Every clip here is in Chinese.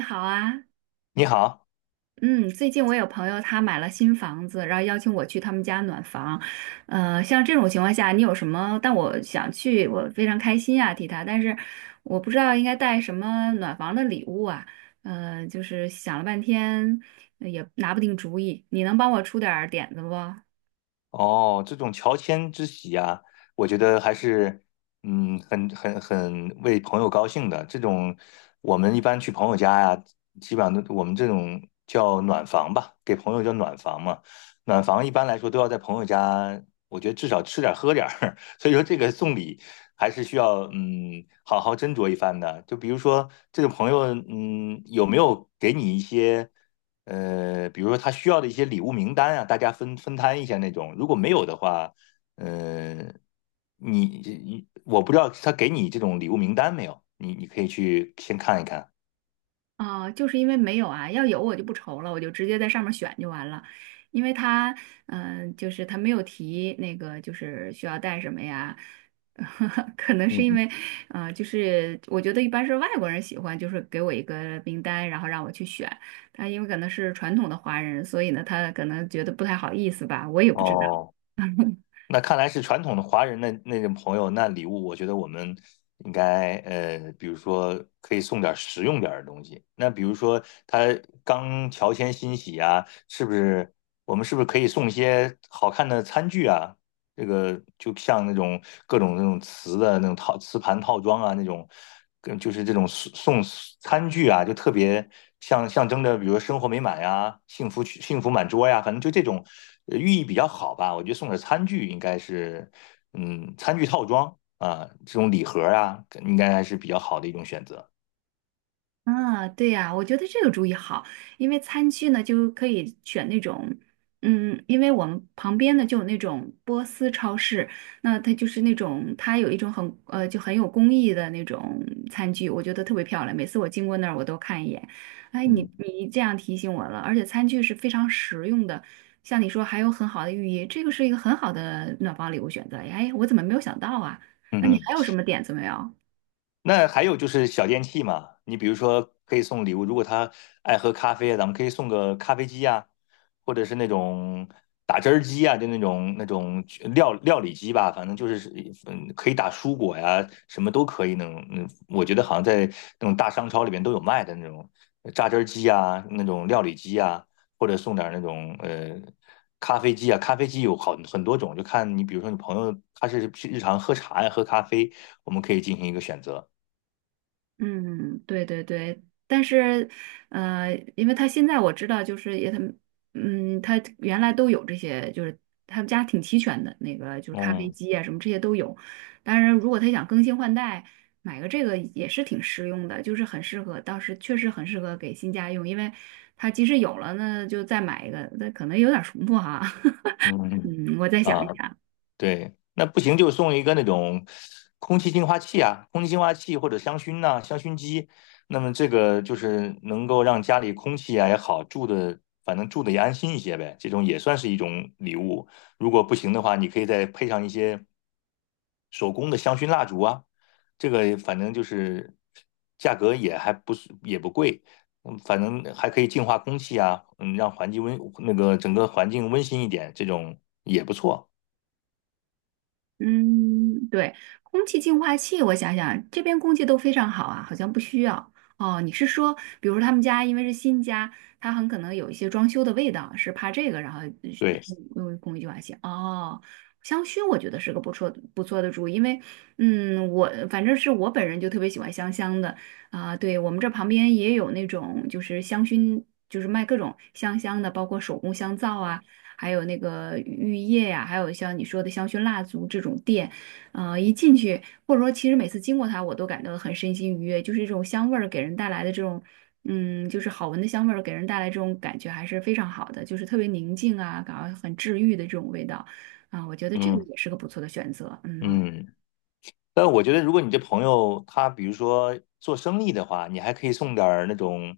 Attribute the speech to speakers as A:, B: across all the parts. A: 你好啊。
B: 你好。
A: 嗯，最近我有朋友他买了新房子，然后邀请我去他们家暖房，像这种情况下，你有什么？但我想去，我非常开心啊，替他，但是我不知道应该带什么暖房的礼物啊。就是想了半天，也拿不定主意，你能帮我出点儿点子不？
B: 哦，这种乔迁之喜啊，我觉得还是，嗯，很为朋友高兴的。这种我们一般去朋友家呀、基本上都我们这种叫暖房吧，给朋友叫暖房嘛。暖房一般来说都要在朋友家，我觉得至少吃点儿喝点儿。所以说这个送礼还是需要，嗯，好好斟酌一番的。就比如说这个朋友，嗯，有没有给你一些？比如说他需要的一些礼物名单啊，大家分摊一下那种。如果没有的话，呃，你我不知道他给你这种礼物名单没有，你可以去先看一看。
A: 啊，就是因为没有啊，要有我就不愁了，我就直接在上面选就完了。因为他，嗯、就是他没有提那个，就是需要带什么呀？可能是因
B: 嗯，
A: 为，就是我觉得一般是外国人喜欢，就是给我一个名单，然后让我去选。他因为可能是传统的华人，所以呢，他可能觉得不太好意思吧，我也不知道。
B: 哦，那看来是传统的华人的那种朋友，那礼物我觉得我们应该比如说可以送点实用点的东西。那比如说他刚乔迁新喜啊，是不是我们是不是可以送一些好看的餐具啊？这个就像那种各种那种瓷的那种套瓷盘套装啊，那种跟就是这种送餐具啊，就特别像象征着，比如说生活美满呀、幸福满桌呀，反正就这种寓意比较好吧。我觉得送点餐具应该是，嗯，餐具套装啊，这种礼盒啊，应该还是比较好的一种选择。
A: 啊，对呀，我觉得这个主意好，因为餐具呢就可以选那种，嗯，因为我们旁边呢就有那种波斯超市，那它就是那种它有一种很就很有工艺的那种餐具，我觉得特别漂亮，每次我经过那儿我都看一眼。哎，你
B: 嗯。
A: 你这样提醒我了，而且餐具是非常实用的，像你说还有很好的寓意，这个是一个很好的暖房礼物选择。哎，我怎么没有想到啊？
B: 嗯
A: 那你
B: 哼。
A: 还有什么点子没有？
B: 那还有就是小电器嘛，你比如说可以送礼物，如果他爱喝咖啡啊咱们可以送个咖啡机呀，或者是那种打汁儿机呀，就那种那种料理机吧，反正就是嗯，可以打蔬果呀，什么都可以那种。嗯，我觉得好像在那种大商超里面都有卖的那种榨汁儿机呀，那种料理机呀，或者送点儿那种咖啡机啊，咖啡机有好很多种，就看你比如说你朋友他是日常喝茶呀，喝咖啡，我们可以进行一个选择。
A: 嗯，对对对，但是，因为他现在我知道，就是也他们，嗯，他原来都有这些，就是他们家挺齐全的，那个就是咖啡
B: 嗯。
A: 机啊什么这些都有。当然，如果他想更新换代，买个这个也是挺实用的，就是很适合，当时确实很适合给新家用，因为他即使有了呢，就再买一个，那可能有点重复哈。
B: 嗯。嗯。
A: 嗯，我再想一
B: 啊，
A: 想。
B: 对，那不行就送一个那种空气净化器啊，空气净化器或者香薰呐、香薰机。那么这个就是能够让家里空气啊也好，住的反正住的也安心一些呗。这种也算是一种礼物。如果不行的话，你可以再配上一些。手工的香薰蜡烛啊，这个反正就是价格也还不是也不贵，嗯，反正还可以净化空气啊，嗯，让环境温那个整个环境温馨一点，这种也不错。
A: 嗯，对，空气净化器，我想想，这边空气都非常好啊，好像不需要。哦，你是说，比如说他们家因为是新家，他很可能有一些装修的味道，是怕这个，然后
B: 对。
A: 用空气净化器。哦，香薰我觉得是个不错不错的主意，因为嗯，我反正是我本人就特别喜欢香香的啊。对，我们这旁边也有那种就是香薰。就是卖各种香香的，包括手工香皂啊，还有那个浴液呀、还有像你说的香薰蜡烛这种店，一进去或者说其实每次经过它，我都感到很身心愉悦，就是这种香味儿给人带来的这种。嗯，就是好闻的香味儿给人带来这种感觉还是非常好的，就是特别宁静啊，感到很治愈的这种味道啊，我觉得这个
B: 嗯。
A: 也是个不错的选择。嗯。
B: 嗯。但我觉得，如果你这朋友他比如说做生意的话，你还可以送点儿那种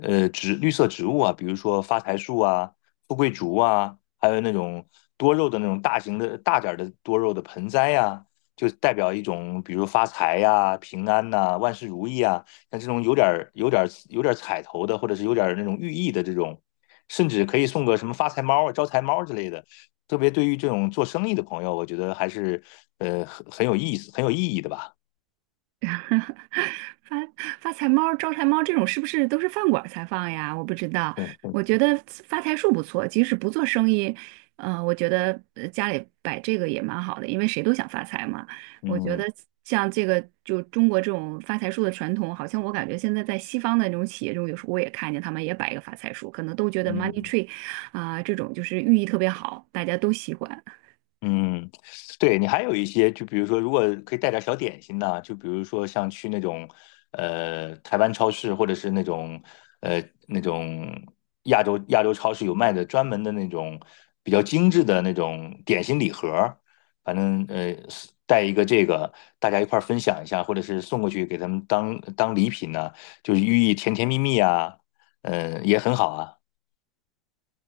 B: 植绿色植物啊，比如说发财树啊、富贵竹啊，还有那种多肉的那种大型的大点儿的多肉的盆栽呀、就代表一种比如发财呀、平安呐、万事如意啊，像这种有点儿彩头的，或者是有点儿那种寓意的这种，甚至可以送个什么发财猫啊、招财猫之类的。特别对于这种做生意的朋友，我觉得还是很有意思、很有意义的吧。
A: 发发财猫、招财猫这种是不是都是饭馆儿才放呀？我不知道。
B: 嗯。
A: 我觉
B: 嗯。
A: 得发财树不错，即使不做生意，我觉得家里摆这个也蛮好的，因为谁都想发财嘛。我觉得
B: 嗯。
A: 像这个就中国这种发财树的传统，好像我感觉现在在西方的那种企业中，有时候我也看见他们也摆一个发财树，可能都觉得 money
B: 嗯。
A: tree 啊、这种就是寓意特别好，大家都喜欢。
B: 嗯，对你还有一些，就比如说，如果可以带点小点心呢，就比如说像去那种台湾超市，或者是那种呃那种亚洲超市有卖的专门的那种比较精致的那种点心礼盒儿，反正是带一个这个，大家一块儿分享一下，或者是送过去给他们当当礼品呢，就是寓意甜甜蜜蜜啊，嗯、也很好啊。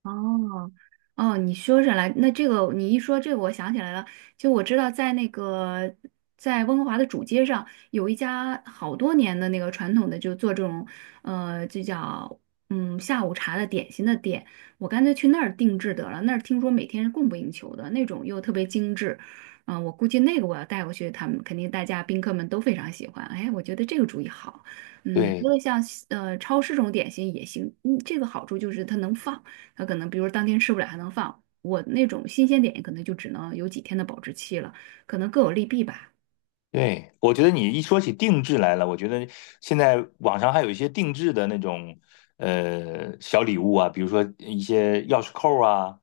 A: 哦。哦，你说起来，那这个你一说这个，我想起来了。就我知道，在那个在温哥华的主街上，有一家好多年的那个传统的，就做这种就叫嗯下午茶的点心的店。我干脆去那儿定制得了，那儿听说每天是供不应求的，那种又特别精致。嗯、我估计那个我要带过去，他们肯定大家宾客们都非常喜欢。哎，我觉得这个主意好。嗯，你
B: 对。
A: 说的像超市这种点心也行，嗯，这个好处就是它能放。它可能比如当天吃不了还能放。我那种新鲜点可能就只能有几天的保质期了，可能各有利弊吧。
B: 对，我觉得你一说起定制来了，我觉得现在网上还有一些定制的那种小礼物啊，比如说一些钥匙扣啊、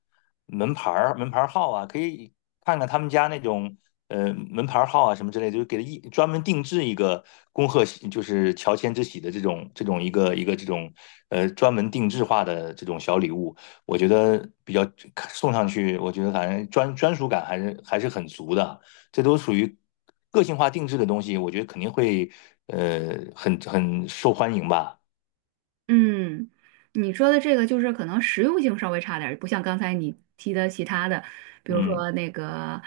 B: 门牌儿、门牌儿号啊，可以看看他们家那种门牌儿号啊什么之类的，就给他一专门定制一个恭贺喜，就是乔迁之喜的这种这种一个这种专门定制化的这种小礼物，我觉得比较送上去，我觉得反正专属感还是还是很足的。这都属于个性化定制的东西，我觉得肯定会很受欢迎吧。
A: 嗯，你说的这个就是可能实用性稍微差点儿，不像刚才你提的其他的，比如
B: 嗯。
A: 说那个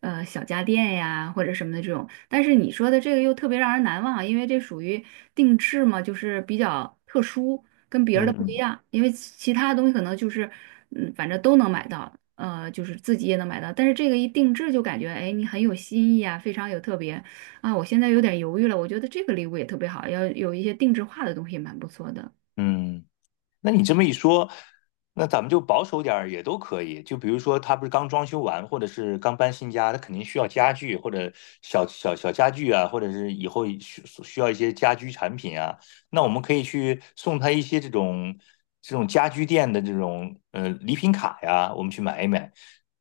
A: 小家电呀或者什么的这种。但是你说的这个又特别让人难忘啊，因为这属于定制嘛，就是比较特殊，跟别人的不一
B: 嗯。
A: 样。因为其他的东西可能就是嗯，反正都能买到，就是自己也能买到。但是这个一定制就感觉哎，你很有新意啊，非常有特别啊。我现在有点犹豫了，我觉得这个礼物也特别好，要有一些定制化的东西也蛮不错的。
B: 嗯，那你这么一说，那咱们就保守点儿也都可以。就比如说，他不是刚装修完，或者是刚搬新家，他肯定需要家具或者小家具啊，或者是以后需要一些家居产品啊。那我们可以去送他一些这种这种家居店的这种礼品卡呀，我们去买一买，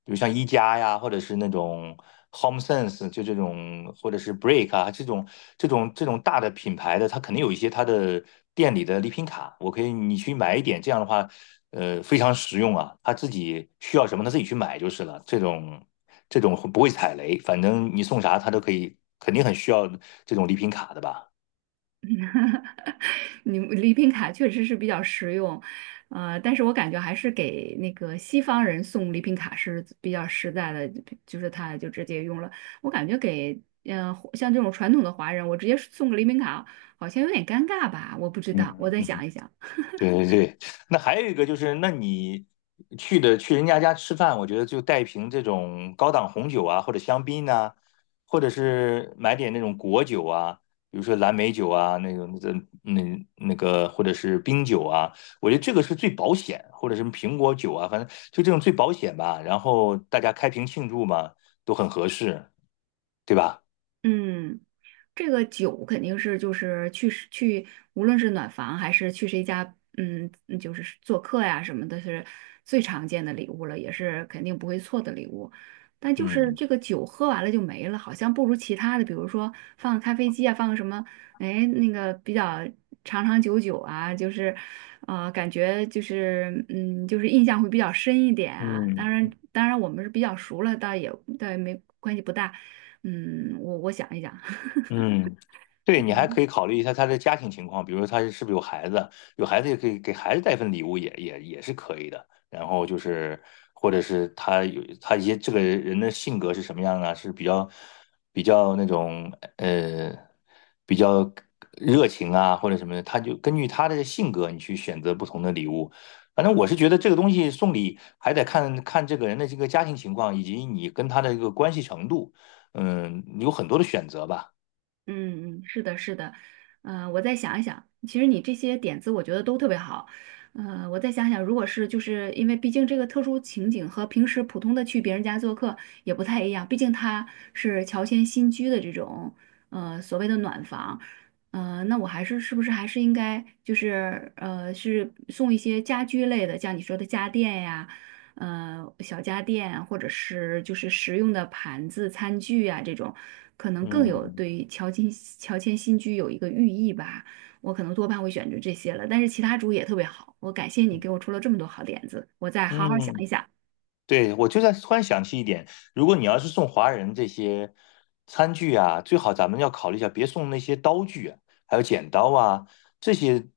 B: 比如像一加呀，或者是那种 HomeSense,就这种或者是 Break 啊这种这种这种大的品牌的，它肯定有一些它的店里的礼品卡，我可以你去买一点，这样的话，呃，非常实用啊，他自己需要什么他自己去买就是了，这种这种不会踩雷，反正你送啥他都可以，肯定很需要这种礼品卡的吧。
A: 哈哈，你礼品卡确实是比较实用，但是我感觉还是给那个西方人送礼品卡是比较实在的，就是他就直接用了。我感觉给嗯，像这种传统的华人，我直接送个礼品卡好像有点尴尬吧，我不知
B: 嗯。
A: 道，我再
B: 嗯。
A: 想一想。
B: 对 对对，那还有一个就是，那你去的去人家家吃饭，我觉得就带瓶这种高档红酒啊，或者香槟呐、或者是买点那种果酒啊，比如说蓝莓酒啊，那种那个那那个，或者是冰酒啊，我觉得这个是最保险，或者什么苹果酒啊，反正就这种最保险吧。然后大家开瓶庆祝嘛，都很合适，对吧？
A: 嗯。这个酒肯定是就是去谁去，无论是暖房还是去谁家，嗯，嗯就是做客呀什么的，是最常见的礼物了，也是肯定不会错的礼物。但就是
B: 嗯。
A: 这个酒喝完了就没了，好像不如其他的，比如说放个咖啡机啊，放个什么，哎，那个比较长长久久啊，就是，感觉就是，嗯，就是印象会比较深一点啊。当
B: 嗯。
A: 然，当然我们是比较熟了，倒也没关系不大。嗯，我想一想。
B: 嗯，对，你还可以考虑一下他的家庭情况，比如说他是不是有孩子，有孩子也可以给孩子带份礼物也，也也是可以的。然后就是，或者是他有他一些这个人的性格是什么样啊？是比较那种呃比较热情啊，或者什么的，他就根据他的性格，你去选择不同的礼物。反正我是觉得这个东西送礼还得看看这个人的这个家庭情况，以及你跟他的一个关系程度。嗯，有很多的选择吧。
A: 嗯嗯，是的，是的，我再想一想，其实你这些点子我觉得都特别好，我再想想，如果是就是因为毕竟这个特殊情景和平时普通的去别人家做客也不太一样，毕竟它是乔迁新居的这种所谓的暖房，那我还是是不是还是应该就是是送一些家居类的，像你说的家电呀。呃小家电，或者是就是实用的盘子、餐具啊这种，可能更有
B: 嗯。
A: 对乔迁新居有一个寓意吧。我可能多半会选择这些了，但是其他主意也特别好。我感谢你给我出了这么多好点子，我再好好想一
B: 嗯，
A: 想。
B: 对，我就在突然想起一点，如果你要是送华人这些餐具啊，最好咱们要考虑一下，别送那些刀具啊，还有剪刀啊这些，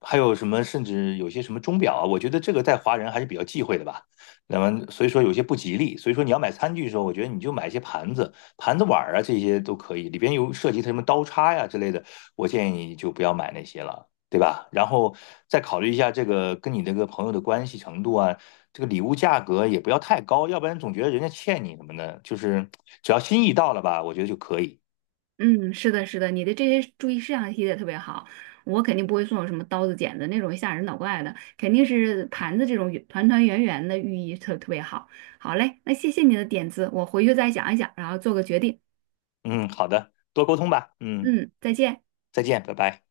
B: 还有什么甚至有些什么钟表啊，我觉得这个在华人还是比较忌讳的吧。那么所以说有些不吉利，所以说你要买餐具的时候，我觉得你就买一些盘子、盘子碗儿啊这些都可以，里边有涉及它什么刀叉呀、之类的，我建议你就不要买那些了。对吧？然后再考虑一下这个跟你这个朋友的关系程度啊，这个礼物价格也不要太高，要不然总觉得人家欠你什么的。就是只要心意到了吧，我觉得就可以。
A: 嗯，是的，是的，你的这些注意事项提的特别好。我肯定不会送有什么刀子、剪子那种吓人脑怪的，肯定是盘子这种团团圆圆的，寓意特别好。好嘞，那谢谢你的点子，我回去再想一想，然后做个决定。
B: 嗯，好的，多沟通吧。嗯，
A: 嗯，再见。
B: 再见，拜拜。